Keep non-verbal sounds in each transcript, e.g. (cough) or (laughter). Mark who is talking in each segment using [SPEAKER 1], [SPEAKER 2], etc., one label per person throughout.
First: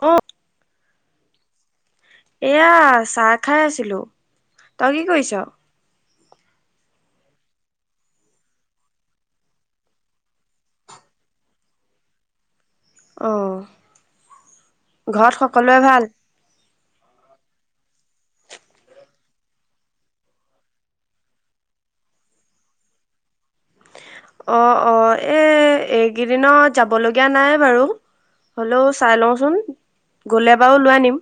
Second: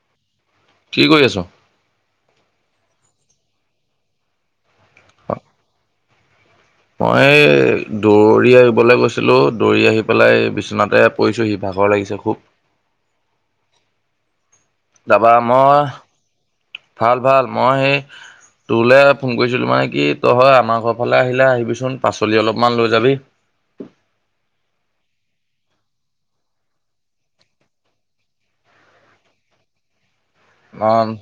[SPEAKER 1] অ',।
[SPEAKER 2] কি কৰি আছ।
[SPEAKER 1] এয়া, চাহ খাই আছিলো তই কি কৰিছ?
[SPEAKER 2] মই দৌৰি আহিবলৈ গৈছিলো দৌৰি আহি পেলাই বিছনাতে পৰিছো সি ভাত ভাগৰ লাগিছে খুব।
[SPEAKER 1] অ'।
[SPEAKER 2] যাবা
[SPEAKER 1] ঘৰত সকলোৰে
[SPEAKER 2] মই
[SPEAKER 1] ভাল
[SPEAKER 2] ভাল ভাল মই
[SPEAKER 1] (inaudible)
[SPEAKER 2] তোৰলে ফোন কৰিছিলো মানে কি তই আমাৰ ঘৰ ফালে আহিলে আহিবিচোন পাচলি অলপমান লৈ যাবি।
[SPEAKER 1] অ', অ', এ এইকেইদিনত যাব লগীয়া নাই বাৰু। হ'লেও চাই লওঁচোন গলে বাৰু লৈ
[SPEAKER 2] অ',
[SPEAKER 1] আনিম।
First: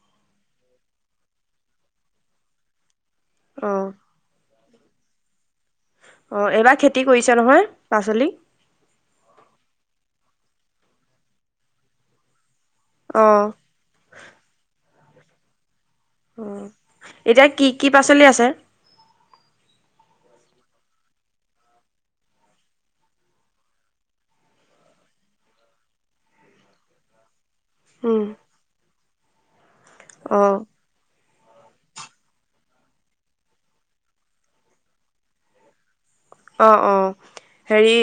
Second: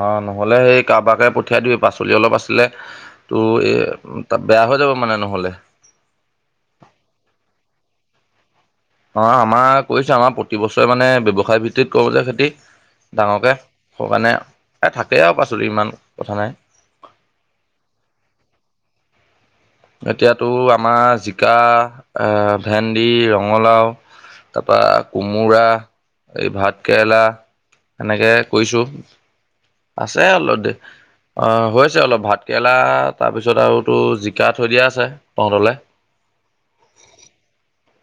[SPEAKER 2] অ', নহলে সেই কাৰোবাকে পঠিয়াই দিবি পাচলি অলপ আছিলে তোৰ
[SPEAKER 1] অ
[SPEAKER 2] এ তাত বেয়া হৈ যাব মানে নহলে।
[SPEAKER 1] অ', এইবাৰ খেতি কৰিছে নহয় পাচলি
[SPEAKER 2] অ', আমাৰ কৰিছে আমাৰ প্ৰতি বছৰে মানে ব্যৱসায় ভিত্তিত কৰিব যে খেতি
[SPEAKER 1] অ
[SPEAKER 2] ডাঙৰকে মানে এই থাকেই আৰু পাচলি ইমান কথা
[SPEAKER 1] অ',
[SPEAKER 2] নাই।
[SPEAKER 1] এতিয়া কি কি পাচলি আছে
[SPEAKER 2] এতিয়াতো আমাৰ জিকা এ ভেন্দি ৰঙালাও তাৰপৰা কোমোৰা এই ভাত কেৰেলা
[SPEAKER 1] উম
[SPEAKER 2] এনেকে কৈ আছে
[SPEAKER 1] অ
[SPEAKER 2] অলপ দে। অ', হৈছে অলপ ভাত কেৰেলা তাৰপিছত আৰু তোৰ জিকা থৈ দিয়া আছে তহঁতেলে
[SPEAKER 1] অ', অ', হেৰি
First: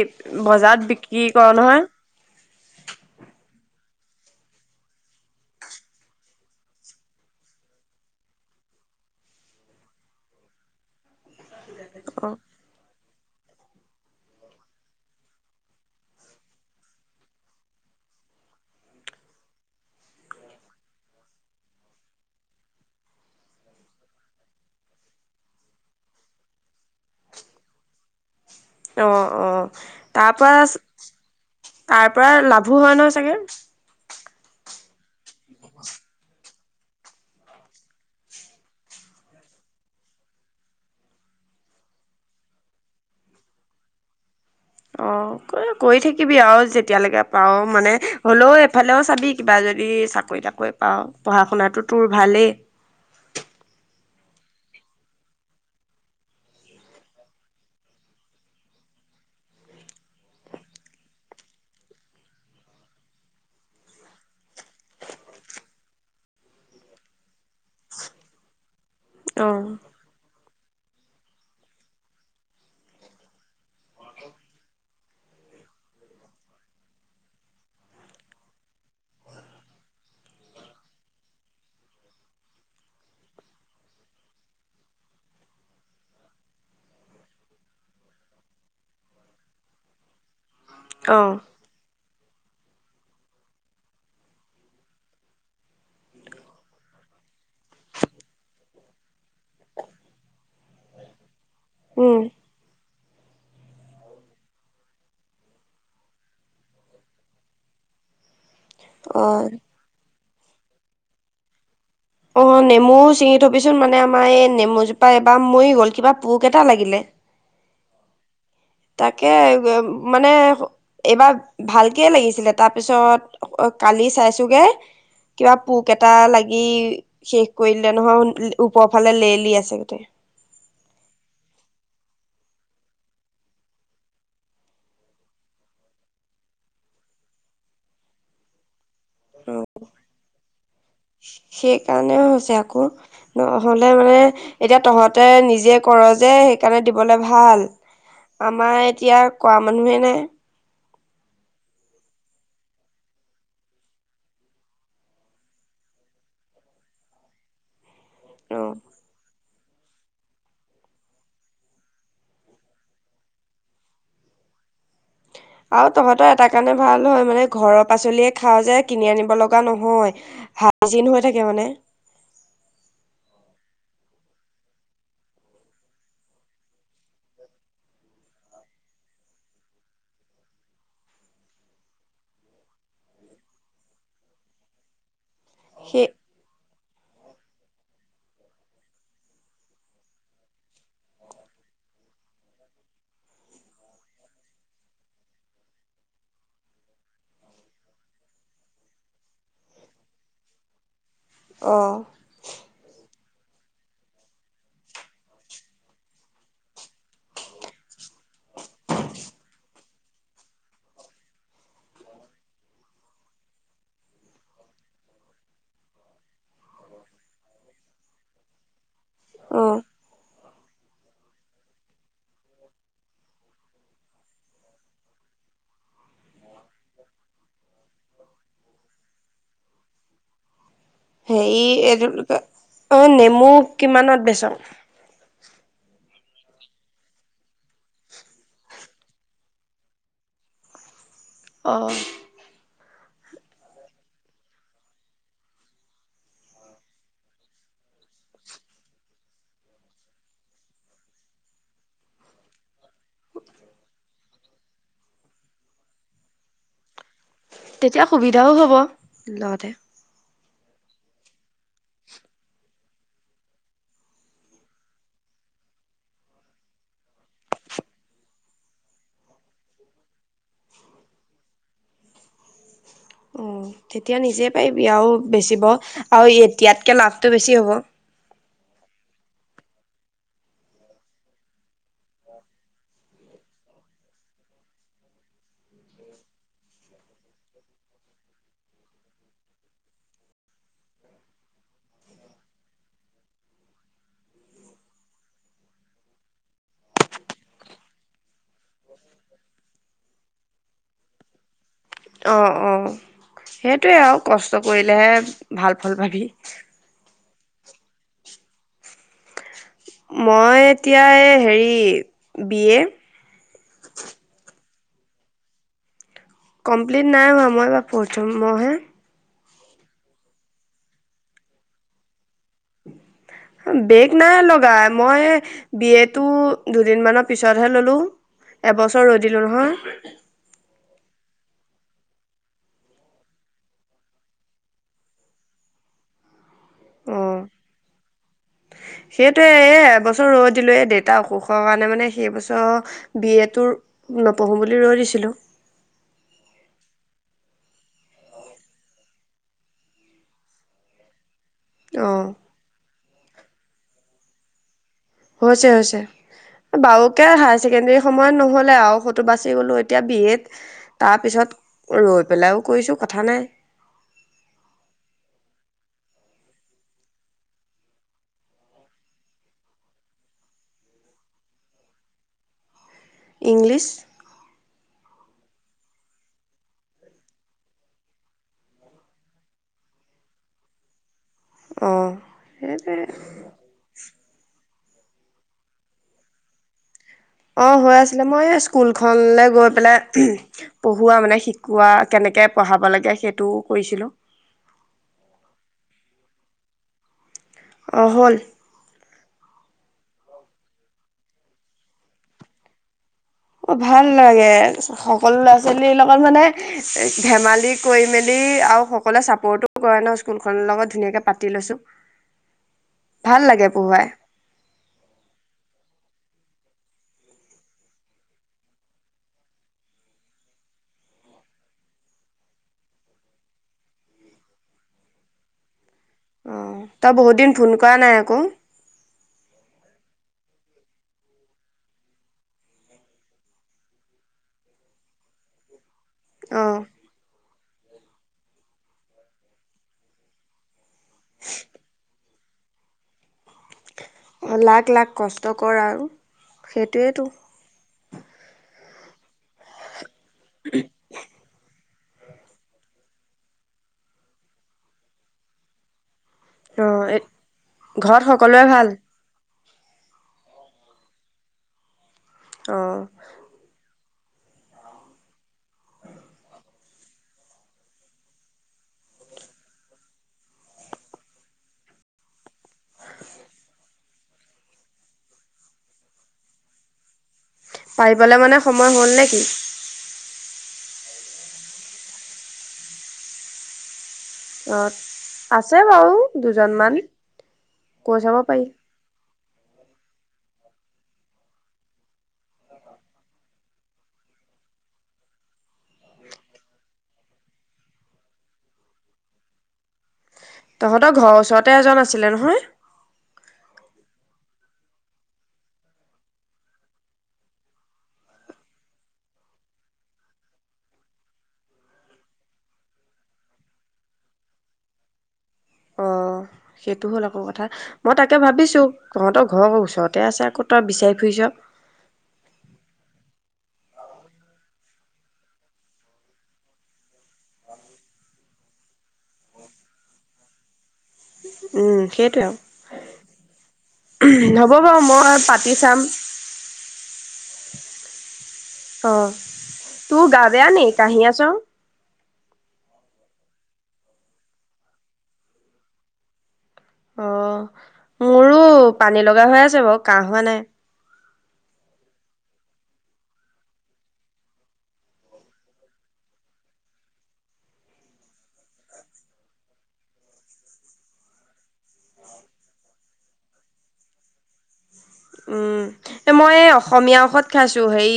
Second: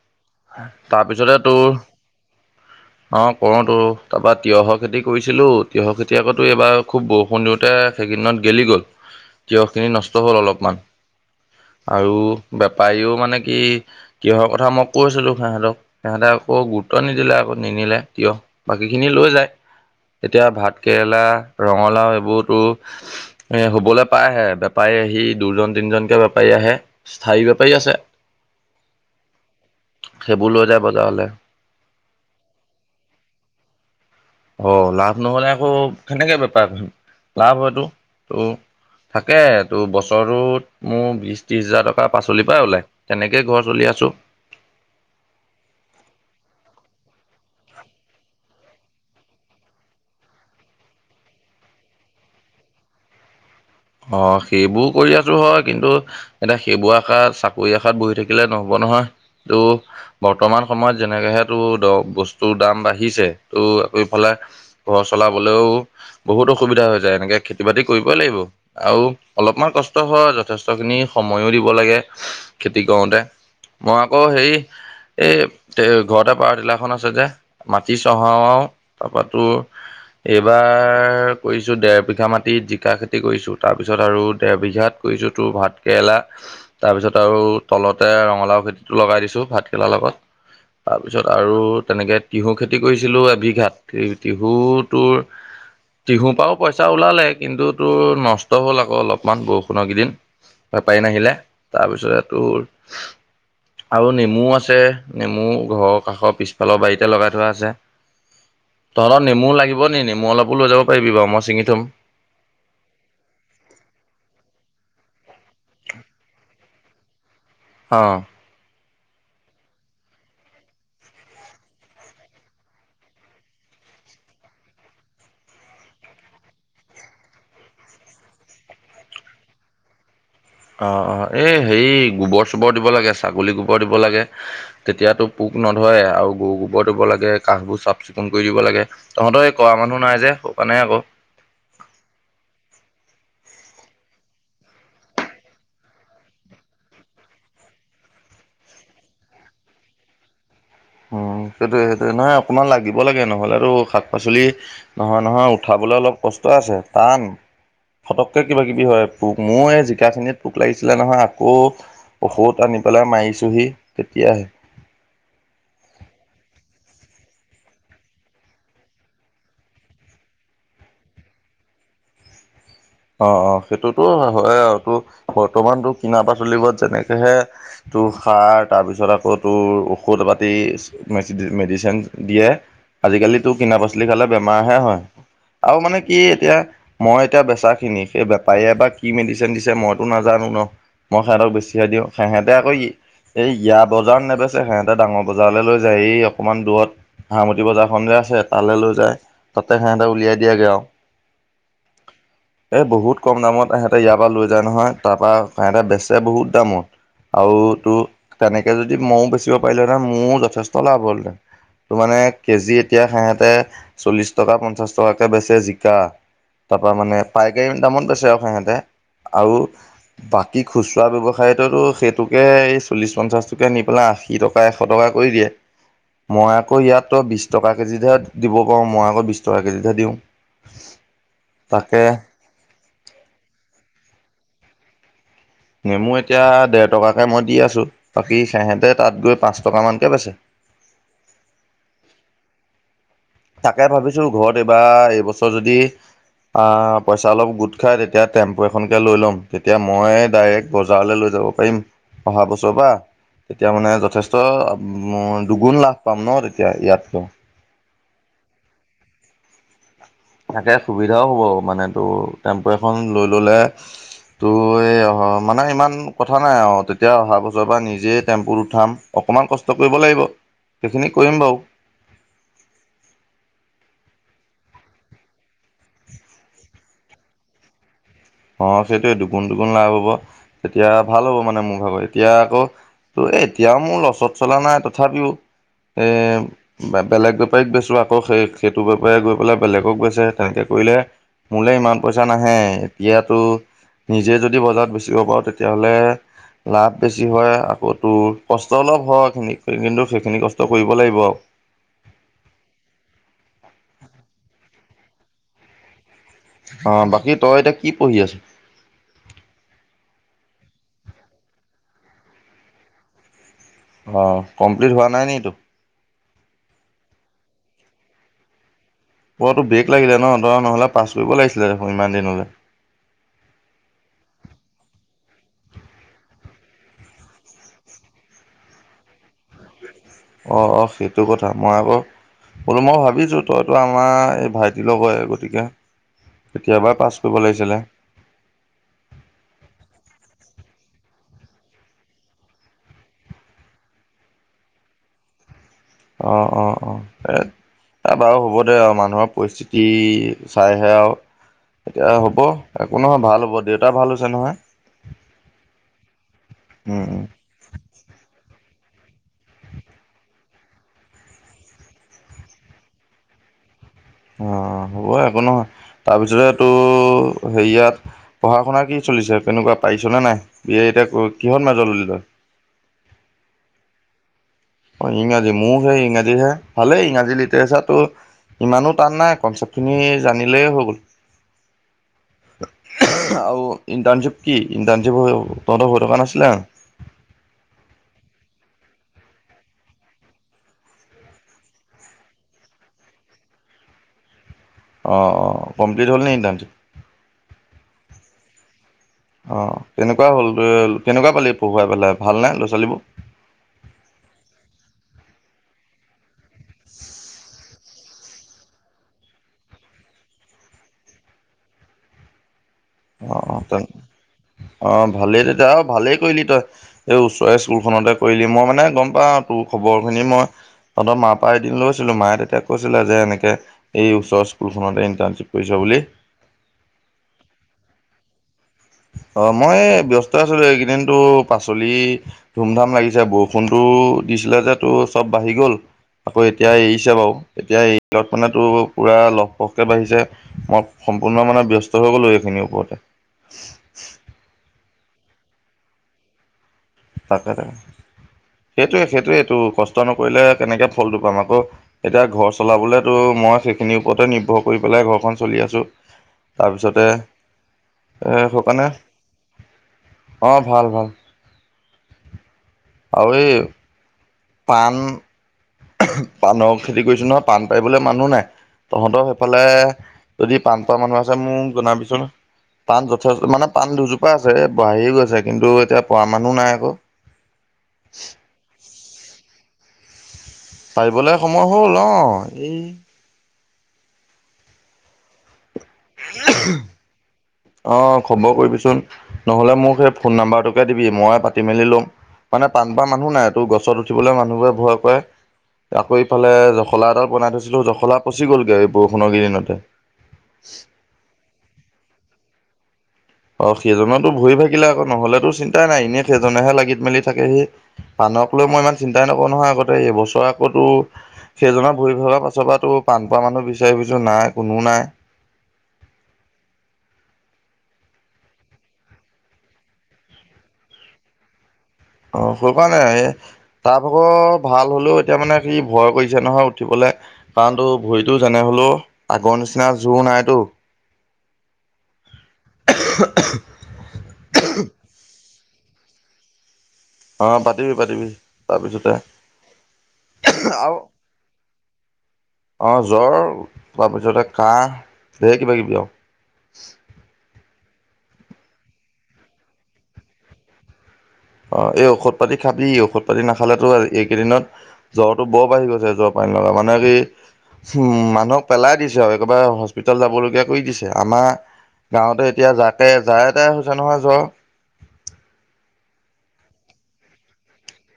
[SPEAKER 1] বজাৰত বিক্ৰী
[SPEAKER 2] তাৰপিছতে
[SPEAKER 1] কৰ
[SPEAKER 2] তোৰ
[SPEAKER 1] নহয়
[SPEAKER 2] অ', কৰো তো তাৰপৰা তিয়ঁহৰ খেতি কৰিছিলোঁ। তিয়ঁহৰ খেতি এইবাৰ সুব বৰষুণ দিওতে, হেই কেইদিনত গেলি গ'ল। তিয়হ খিনি নষ্ট হ'ল অলপমান। আৰু
[SPEAKER 1] অ
[SPEAKER 2] বেপাৰীও মানে কি কিহৰ কথা মোক, কৈছিলো সিহঁতক সিহঁতে আকৌ গুৰুত্ব নিদিলে, আকৌ নিনিলে কিয় বাকী খিনি লৈ যায়। এতিয়া ভাত কেৰেলা, ৰঙালাও এইবোৰতো হ'ব হে পাইহে বেপাৰী। সি দুজন তিনজনকে বেপাৰী আহে। স্থায়ী বেপাৰী আছে।
[SPEAKER 1] অ' অ'। তাৰ
[SPEAKER 2] সেইবোৰ লৈ
[SPEAKER 1] পৰা
[SPEAKER 2] যায় বজাৰলৈ
[SPEAKER 1] তাৰ পৰা লাভো হয় নহয় চাগে।
[SPEAKER 2] অ' লাভ নহ'লে, আকৌ কেনেকে বেপাৰ কৰিম লাভ হয়তটো তোৰ থাকে তো বছৰটোত মোৰ বিশ ত্ৰিশ হাজাৰ টকা পাচলিৰ পৰা ওলাই তেনেকে ঘৰ চলি আছে। আছো
[SPEAKER 1] অ' ক কৰি থাকিবি আৰু যেতিয়ালৈকে পাৰ মানে হ'লেও এফালেও চাবি কিবা যদি চাকৰি তাকৰি পাওঁ, পঢ়া শুনাটো তোৰ ভালেই।
[SPEAKER 2] অ' সেইবোৰ কৰি আছো হয়, কিন্তু এতিয়া সেইবোৰ আশাত চাকৰি আষাত বহি থাকিলে নহ'ব নহয়। তো বৰ্তমান সময়ত যেনেকে হে তোৰ বস্তুৰ দাম বাঢ়িছে তো। ফালে ঘৰ চলাবলৈও বহুত অসুবিধা হৈ যায়। এনেকে খেতি বাতি কৰিবই লাগিব। আৰু
[SPEAKER 1] অ
[SPEAKER 2] অলপমান কষ্ট হয়। যথেষ্ট খিনি সময়ো দিব লাগে খেতি কৰোতে। মই আকৌ হেই। এই এ ঘৰতে পাৰ তিলাখন আছে যে মাটি চহাও তাৰপৰা তোৰ, এইবাৰ কৰিছো ডেৰ বিঘা মাটিত জিকা খেতি কৰিছো। তাৰপিছত আৰু দেৰবিঘাত কৰিছো তোৰ ভাত কেৰেলা, তাৰপিছত আৰু তলতে ৰঙালাও। খেতিত লগাই দিছো ভাত কেৰেলাৰ লগত
[SPEAKER 1] অ
[SPEAKER 2] তাৰপিছত আৰু তেনেকে। টিহুৰ খেতি কৰিছিলোঁ এবিঘাট টিহুটোৰ তিহুৰ পৰাও পইচা ওলালে, কিন্তু তোৰ নষ্ট হ'ল আকৌ অলপমান বৰষুণৰ কেইদিন বেপাৰী নাহিলে,
[SPEAKER 1] উম
[SPEAKER 2] তাৰপিছত তোৰ আৰু নেমু আছে নেমু ঘৰৰ কাষৰ পিছফালৰ বাৰীতে লগাই থোৱা আছে।
[SPEAKER 1] (inaudible)
[SPEAKER 2] তহঁতৰ নেমু লাগিব নে? নেমু অলপো লৈ যাব পাৰিবি বাৰ মই ছিঙি থম।
[SPEAKER 1] অ, নেমু চিঙি থবিচোন। মানে আমাৰ এই নেমুজোপা এবাৰ মৰি গ'ল কিবা পোক এটা লাগিলে। (inaudible)
[SPEAKER 2] অ'।
[SPEAKER 1] তাকে, উ মানে। এইবাৰ ভালকে লাগিছিলে। তাৰপিছত কালি চাইছোগে। কিবা পোক এটা লাগি শেষ কৰি দিলে নহয়, ওপৰ ফালে লেৰেলি আছে গোটেই।
[SPEAKER 2] অ' অ' এই হেৰি গোবৰ চোবৰ দিব লাগে। ছাগলী গোবৰ দিব লাগে। তেতিয়াতো পোক নধৰে আৰু। গৰু গোবৰ দিব লাগে, কাষবোৰ চাফ চিকুণ কৰি দিব লাগে। তহঁতৰ এই কৰা মানুহ নাই যে, সেইটো কাৰণে আকৌ।
[SPEAKER 1] হ'লে মানে এতিয়া তহঁতে নিজে কৰ যে সেইকাৰণে দিবলে ভাল। আমাৰ এতিয়া কৰা মানুহে নাই।
[SPEAKER 2] উম, সেইটোয়ে সেইটো নহয় অকণমান লাগিব লাগে। নহ'লে আৰু শাক পাচলি নহয়- নহয় উঠাব। হ'বলৈ অলপ কষ্ট আছে। টান ফটককৈ
[SPEAKER 1] অ।
[SPEAKER 2] কিবা -কিবি হয়, পোক। মোৰ এই জিকা খিনিত পোক লাগিছিলে নহয়। আকৌ ঔষধ আনি পেলাই মাৰিছোহি তেতিয়া। উ।
[SPEAKER 1] আৰু তহঁতৰ এটা কাৰণে ভাল হয় মানে। ঘৰৰ পাচলিয়ে খাও যে কিনি আনিব লগা নহয় ভাই জিন হৈ থাকে মানে।
[SPEAKER 2] অ', অ' সেইটোতো হয় আৰু। তো বৰ্তমানতো কিনা পাচলিবোৰত যেনেকেহে তোৰ সাৰ তাৰপিছত আকৌ তোৰ ঔষধ পাতি মেডিচিন দিয়ে। আজিকালি কিনা পাচলি খালে বেমাৰহে হয়। আৰু মানে
[SPEAKER 1] সেই
[SPEAKER 2] কি এতিয়া মই এতিয়া বেচা খিনি সেই বেপাৰীয়ে এ বা কি মেডিচিন দিছে মইতো নাজানো ন। মই সিহঁতক বেছিহে দিওঁ। সিহঁতে আকৌ ই এই ইয়া বজাৰ নেবেচে। সিহঁতে ডাঙৰ বজাৰলৈ লৈ যায়। এই অকনমান দূৰত হামতি বজাৰ খন যে। আছে তালৈ লৈ যায়। তাতে সিহঁতে উলিয়াই দিয়াগে আৰু।
[SPEAKER 1] আহ।
[SPEAKER 2] এই বহুত কম দামত সিহতে ইয়াৰ পৰা লৈ যায় নহয়। তাৰ পৰা সহতে বেচে বহুত দামত। আৰু টো তেনেকে যদি মইও বেচিব পাৰিলোহেঁতেন মোৰও যথেষ্ট লাভ হ'লহেতেন। ত মানে কেজি এতিয়া সেহেঁতে চল্লিশ টকা পঞ্চাশ টকাকে বেচে জিকা। তাৰ পৰা মানে পাইকাৰী দামত বেচি আৰু। সিহতে আৰু
[SPEAKER 1] অ
[SPEAKER 2] বাকী কি খুচুৰা ব্যৱসায়টোতো সেইটোকে এই চল্লিশ পঞ্চাশ টোকে নি পেলাই আশী টকা এশ টকা কৰি দিয়ে। মই আকৌ ইয়াতো বিশ টকা কেজিতহে দিব পাৰোঁ। মই আকৌ বিশ টকা কেজিতহে দিওঁ।
[SPEAKER 1] হেৰি, এইটো
[SPEAKER 2] তাকে
[SPEAKER 1] অ, নেমু কিমানত বেচাম?
[SPEAKER 2] নেমু এতিয়া দেৰ টকাকে মই দি আছো। বাকী সেহেঁতে তাত গৈ পাঁচ টকা মানকে বেচে।
[SPEAKER 1] অ।
[SPEAKER 2] তাকে ভাবিছো ঘৰত এইবাৰ, এইবছৰ যদি, অ' পইচা অলপ গোট খাই তেতিয়া টেম্পু এখনকে লৈ ল'ম। তেতিয়া মই ডাইৰেক্ট বজাৰ লৈ যাম। যাব পাৰিম। অহা বছৰ পৰা। তেতিয়া মানে যথেষ্ট দুগুণ লাভ পাম ন। তেতিয়া ইয়াতকো।
[SPEAKER 1] তেতিয়া সুবিধাও হ'ব। লগতে
[SPEAKER 2] তাকে সুবিধাও হ'ব। মানে তটো টেম্পৰ এখন লৈ ললে, ত, ' এই অহ মানে ইমান কথা নাই। অ, তেতিয়া অহা বছৰ পৰা নিজে টেম্পুত উঠাম। অকণমান কষ্ট কৰিব লাগিব। সেইখিনি কৰিম বাৰু।
[SPEAKER 1] (inaudible) অ, তেতিয়া নিজেই পাৰি আৰু বেচিব। আৰু এতিয়াতকে লাভটো বেছি হ'ব।
[SPEAKER 2] অ, সেইটোৱে দুগুণ- দুগুণ লাভ হব। তেতিয়া ভাল হ'ব মানে মোৰ ভাগৰ এতিয়া আকৌ, ত' এ এতিয়াও মোৰ লচত চলা নাই। তথাপিও এ, বেলেগ বেপাৰীক বেচো আকৌ সেই সেইটো বেপাৰীয়ে গৈ পেলাই বেলেগক বেচে। তেনেকে কৰিলে। মোলৈ ইমান পইচা নাহে। এতিয়াতো নিজে যদি বজাৰত বেচিব পাৰো, তেতিয়াহ'লে লাভ বেছি হয়, আকৌ তোৰ কষ্ট অলপ হয়খিনি কিন্তু সেইখিনি কষ্ট কৰিব লাগিব।
[SPEAKER 1] অ', অ' সেইটোৱে আৰু কষ্ট কৰিলেহে ভাল ফল পাবি।
[SPEAKER 2] অ' বাকী তই এতিয়া কি পঢ়ি আছ।
[SPEAKER 1] মই এতিয়া হেৰি বি এ
[SPEAKER 2] অ' কমপ্লিট হোৱা নাই নি এইটো
[SPEAKER 1] কমপ্লিট নাই হোৱা। মই বাৰ পঢ়ম মইহে
[SPEAKER 2] পোৱাটো বেগ লাগিলে ন দৰা নহলে পাছ কৰিব লাগিছিলে। দেখোন ইমান দিন হলে
[SPEAKER 1] বেগ নাই লগাই মই বিয়টো দুদিন মৰ পিছতহে ললো এবছৰ ৰৈ দিলো নহয়
[SPEAKER 2] অ', অ' সেইটো কথা মই আকৌ বোলো মই ভাবিছো তইতো আমাৰ এই ভাইটিৰ লগ হৈ গতিকে কেতিয়াবাই পাছ
[SPEAKER 1] অ,
[SPEAKER 2] কৰিব লাগিছিলে
[SPEAKER 1] সেইটোৱে এ এবছৰ ৰদ দিলোয় দেট এটা অসুখৰ কাৰণে মানে সেই বছৰ বি এটো নপঢ়োঁ বুলি ৰৈ দিছিলোঁ।
[SPEAKER 2] অ', অ', অ'। ত, বাৰু হ'ব দে আৰু মানুহৰ পৰিস্থিতি চাইহে আৰু। এতিয়া
[SPEAKER 1] অ',
[SPEAKER 2] হ'ব একো নহয় ভাল হ'ব দেউতা ভাল হৈছে নহয়?
[SPEAKER 1] হৈছে হৈছে,
[SPEAKER 2] উম উম
[SPEAKER 1] বাৰুকে হায়াৰ ছেকেণ্ডৰী সময়ত নহ'ল আৰু সটো বাচি গ'লো এতিয়া বিয়েত তাৰপিছত ৰৈ পেলাইও কৰিছোঁ কথা নাই। (inaudible)
[SPEAKER 2] অ, হ'ব একো নহয়, তাৰপিছতে টো হে ইয়াত পঢ়া শুনা কি চলিছে তেনেকুৱা পাৰিছনে নাই, বি এতিয়া কিহত মোজত লল তই?
[SPEAKER 1] ইংলিছ
[SPEAKER 2] ইংৰাজী মোৰ সেই ইংৰাজীহে ভালেই ইংৰাজী লিটাৰেচাৰটো ইমানো টান নাই কনচেপ্ট খিনি জানিলেই হৈ গ'ল
[SPEAKER 1] অঁ সেইটোৱে
[SPEAKER 2] আৰু ইণ্টাৰনশিপ কি ইঞজী তহঁতৰ ঘৰকা ন আছিলে?
[SPEAKER 1] অ' হৈ আছিলে মই স্কুলখনলে গৈ পেলাই পঢ়োৱা মানে শিকোৱা কেনেকে এনেকে পঢ়াব লাগে সেইটোও কৰিছিলোঁ।
[SPEAKER 2] অ', অ', কমপ্লিট হ'ল ইনটো
[SPEAKER 1] অ' হ'ল।
[SPEAKER 2] অ, কেনেকুৱা হ'ল, কেনেকুৱা পালি পঢ়ৱাই পেলাই ভাল নে ল'ৰা ছোৱালীবোৰ?
[SPEAKER 1] অ, ভাল লাগে, সকলো ল'ৰা ছোৱালীৰ লগত মানে ধেমালি কৰি মেলি আৰু সকলোৱে চাপৰ্টোও কৰে ন' স্কুল খনৰ লগত ধুনীয়াকে পাতি লৈছো।
[SPEAKER 2] অ', অ', ভালেই তেতিয়া আৰু ভালেই কৰিলি তই এই ওচৰৰে স্কুলখনতে কৰিলি মই মানে গম পাওঁ তোৰ খবৰ খিনি মই তহতৰ মাৰ পৰা এদিন লৈছিলো, মায়ে তেতিয়া কৈছিলে যে এনেকে এই ওচৰ স্কুলখনতে ইণ্টাৰ্নশ্বিপ কৰিছ বুলি।
[SPEAKER 1] অ, তই বহুত দিন ফোন কৰা নাই আকৌ।
[SPEAKER 2] অ, মই ব্যস্ত আছিলো এইকেইদিনটোৰ পাচলি ধুম ধাম লাগিছে বৰষুণতো ত, দিছিলে যে তোৰ চব বাঢ়ি গ'ল আকৌ
[SPEAKER 1] অ
[SPEAKER 2] এতিয়া এৰিছে বাৰু, এতিয়া এৰিত মানে তো পুৰা লহপহকে বাঢ়িছে মই সম্পূৰ্ণ মানে ব্যস্ত হৈ গ'লোঁ এইখিনিৰ ওপৰতে।
[SPEAKER 1] লাক লাক কষ্টকৰ আৰু, সেইটোৱেইেতো।
[SPEAKER 2] তাকে তাকে সেইটোৱে সেইটোৱেইটো কষ্ট নকৰিলে কেনেকে ফলটো পাম আকৌ এতিয়া ঘৰ চলাবলেতো মই সেইখিনিৰ ওপৰতে নিৰ্ভৰ কৰি পেলাই ঘৰখন চলি আছো।
[SPEAKER 1] অ ঘৰত
[SPEAKER 2] তাৰপিছতে
[SPEAKER 1] সকলোৰে ভাল
[SPEAKER 2] সকণে অ' ভাল ভাল।
[SPEAKER 1] অ
[SPEAKER 2] আৰু এ পান পাণৰ খেতি কৰিছো নহয়, পাণ পাৰিবলৈ মানুহ নাই। তহঁতৰ সেইফালে যদি পান পৰা মানুহ আছে মোক জনাবিচোন। পাণ যথেষ্ট মানে পাণ দুজোপা আছে এ বাঢ়ি গৈছে, কিন্তু এতিয়া পৰা মানুহ নাই আকৌ।
[SPEAKER 1] পাৰিবলৈ মানে সময় হ'ল নে কি?
[SPEAKER 2] পাৰিবলৈ সময় হ'ল অ' এই।
[SPEAKER 1] অ' আছে বাৰু দুজনমান,
[SPEAKER 2] অ
[SPEAKER 1] কৈ চাব
[SPEAKER 2] খবৰ
[SPEAKER 1] পাৰি।
[SPEAKER 2] কৰিবিচোন নহ'লে মোক সেই ফোন নাম্বাৰটোকে দিবি মই পাতি মেলি ল'ম। মানে পানপা মানুহ নাই টোৰ গছত উঠিবলৈ মানুহবোৰে ভয় কৰে। আকৌ ইফালে জখলা এটা বনাই থৈছিলো, জখলা পচি গ'লগে এই বৰষুণৰ কেদিনতে।
[SPEAKER 1] তহঁতৰ ঘৰৰ ওচৰতে এজন আছিলে নহয়।
[SPEAKER 2] অ' সেজনৰটো ভৰি ভাগিলে আকৌ নহলেতো চিন্তাই নাই এনেই সেইজনেহে লাগিত মেলি থাকে হি পা মানুহক লৈ মই ইমান চিন্তাই নকৰো নহয় আগতে এইবছৰ আকৌ তো সেইজনৰ ভৰি ভগা পাছৰ পৰা তো পাণপৰা মানুহ বিচাৰি ফুৰিছোঁ নাই কোনো নাই।
[SPEAKER 1] অ'। সেইটো হ'ল আকৌ কথা, মই তাকে ভাবিছো তহঁতৰ ঘৰ ওচৰতে আছে আকৌ তই বিচি ফুৰিছ।
[SPEAKER 2] অ' স পোৱা নাই, তাৰ ভাগৰ ভাল হলেও এতিয়া মানে কি ভয় কৰিছে নহয় উঠিবলৈ। কাৰণ তো ভৰিতো যেনে হলেও আগৰ নিচিনা জোৰ নাইতো
[SPEAKER 1] উম সেইটোয়ে আৰু হব বাৰু মই পা পাতিছাম।
[SPEAKER 2] অ' পাতিবি পাতিবি
[SPEAKER 1] অ
[SPEAKER 2] তাৰপিছতে
[SPEAKER 1] তোৰ গাব ন
[SPEAKER 2] আৰু
[SPEAKER 1] কাহ আছ
[SPEAKER 2] অ' জ্বৰ তাৰপিছতে কাহ ঢেৰ কিবা কিবি আৰু।
[SPEAKER 1] অ' মোৰো পানী লগা হৈ আছে বাৰু কাহ হোৱা নাই।
[SPEAKER 2] অ' এই ঔষধ পাতি খাবি, ঔষধ পাতি নাখালেতো এইকেইদিনত জ্বৰতো বৰ বাঢ়ি গৈছে জ্বৰ পান ফেন লগাব নেকি? উ, মানুহক পেলাই দিছে আৰু একেবাৰে হস্পিতাল যাবলগীয়া কৰি দিছে, আমাৰ গাঁৱতে এতিয়া যাকে যায় তাই হৈছে নহয় জ্বৰ।
[SPEAKER 1] উম, এ মই অসমীয়া ঔষধ খাইছো হেই,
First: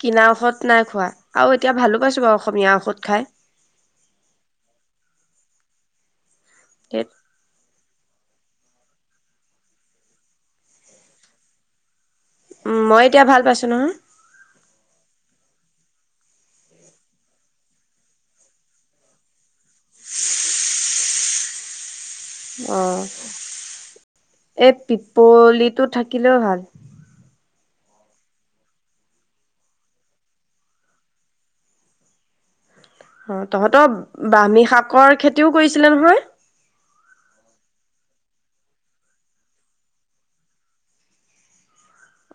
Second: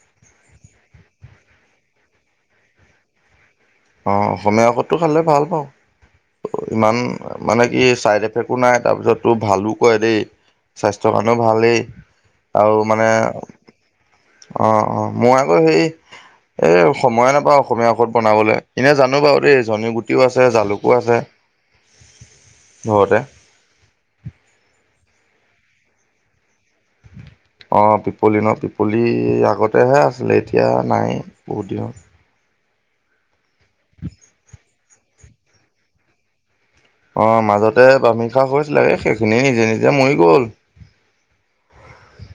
[SPEAKER 1] কিনা ঔষধ নাই খোৱা। আৰু এতিয়া ভালো পাইছো বাৰু অসমীয়া ঔষধ খাই।
[SPEAKER 2] অ' অসমীয়া ঔষদটো খালে ভাল পাওঁ, ইমান
[SPEAKER 1] ধেত,
[SPEAKER 2] মানে কি চাইড এফেকো নাই তাৰপিছতো ভালো কৰে দেই স্বাস্থ্যৰ কাৰণেও ভাল দেই। আৰু
[SPEAKER 1] উম, মই
[SPEAKER 2] মানে
[SPEAKER 1] এতিয়া ভাল পাইছো নহয়।
[SPEAKER 2] অ', অ' মই আকৌ সেই এ সময়ে নাপাওঁ অসমীয়া ঔষধ বনাবলৈ এনে জানো বাৰু দেই ধনী গুটিও আছে জালুকো আছে।
[SPEAKER 1] অ'
[SPEAKER 2] ঘৰতে
[SPEAKER 1] এ পি পলিটো থাকিলেও ভাল।
[SPEAKER 2] অ' পিপলি ন পিপলি আগতেহে আছিলে এতিয়া নাই বহুত দনৰত।
[SPEAKER 1] অ' তহঁতৰ বামী শাকৰ খেতিও কৰিছিলে নহয়।
[SPEAKER 2] অ' মাজতে বামি খা হৈছিলে সেইখিনি নিজে নিজে মৰি গল।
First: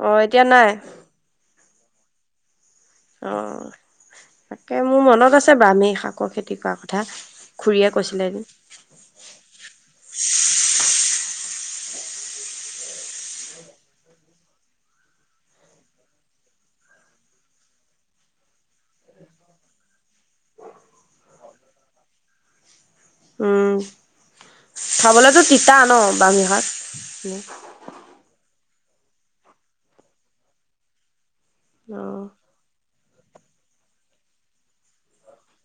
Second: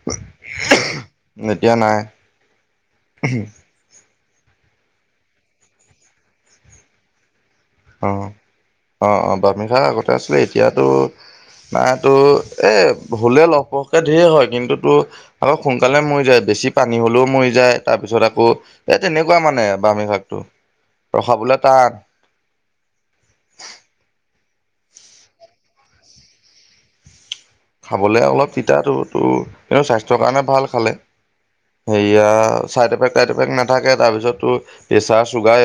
[SPEAKER 1] আহ এতিয়া নাই
[SPEAKER 2] এতিয়া নাই
[SPEAKER 1] অ' তাকে মোৰ মনত আছে বামি শাকৰ খেতি কৰাৰ কথা। খুৰীয়ে কৈছিলে
[SPEAKER 2] অ',
[SPEAKER 1] এদিন
[SPEAKER 2] অ', অ' বামি শাক আগতে আছিলে এতিয়াতো নাই তো এ ভুলে লহ পহকে ধেৰ হয় কিন্তু তো আকৌ সোনকালে মৰি যায়। বেছি পানী হলেও মৰি যায় তাৰ পিছত আকৌ এ তেনেকুৱা মানে বামি শাকটো। ৰখাবলৈ টান।
[SPEAKER 1] উম খাবলেতো তিতা ন বামি শাত।
[SPEAKER 2] খাবলে অলপ তিতাটো ত স্বাস্থ্যৰ কাৰণে ভাল খালে।
[SPEAKER 1] অ'।
[SPEAKER 2] সেয়া চাইড এফেক্ট টাইড এফেক্ট নাথাকে তাৰপিছতো প্ৰেচাৰ চুগাৰ।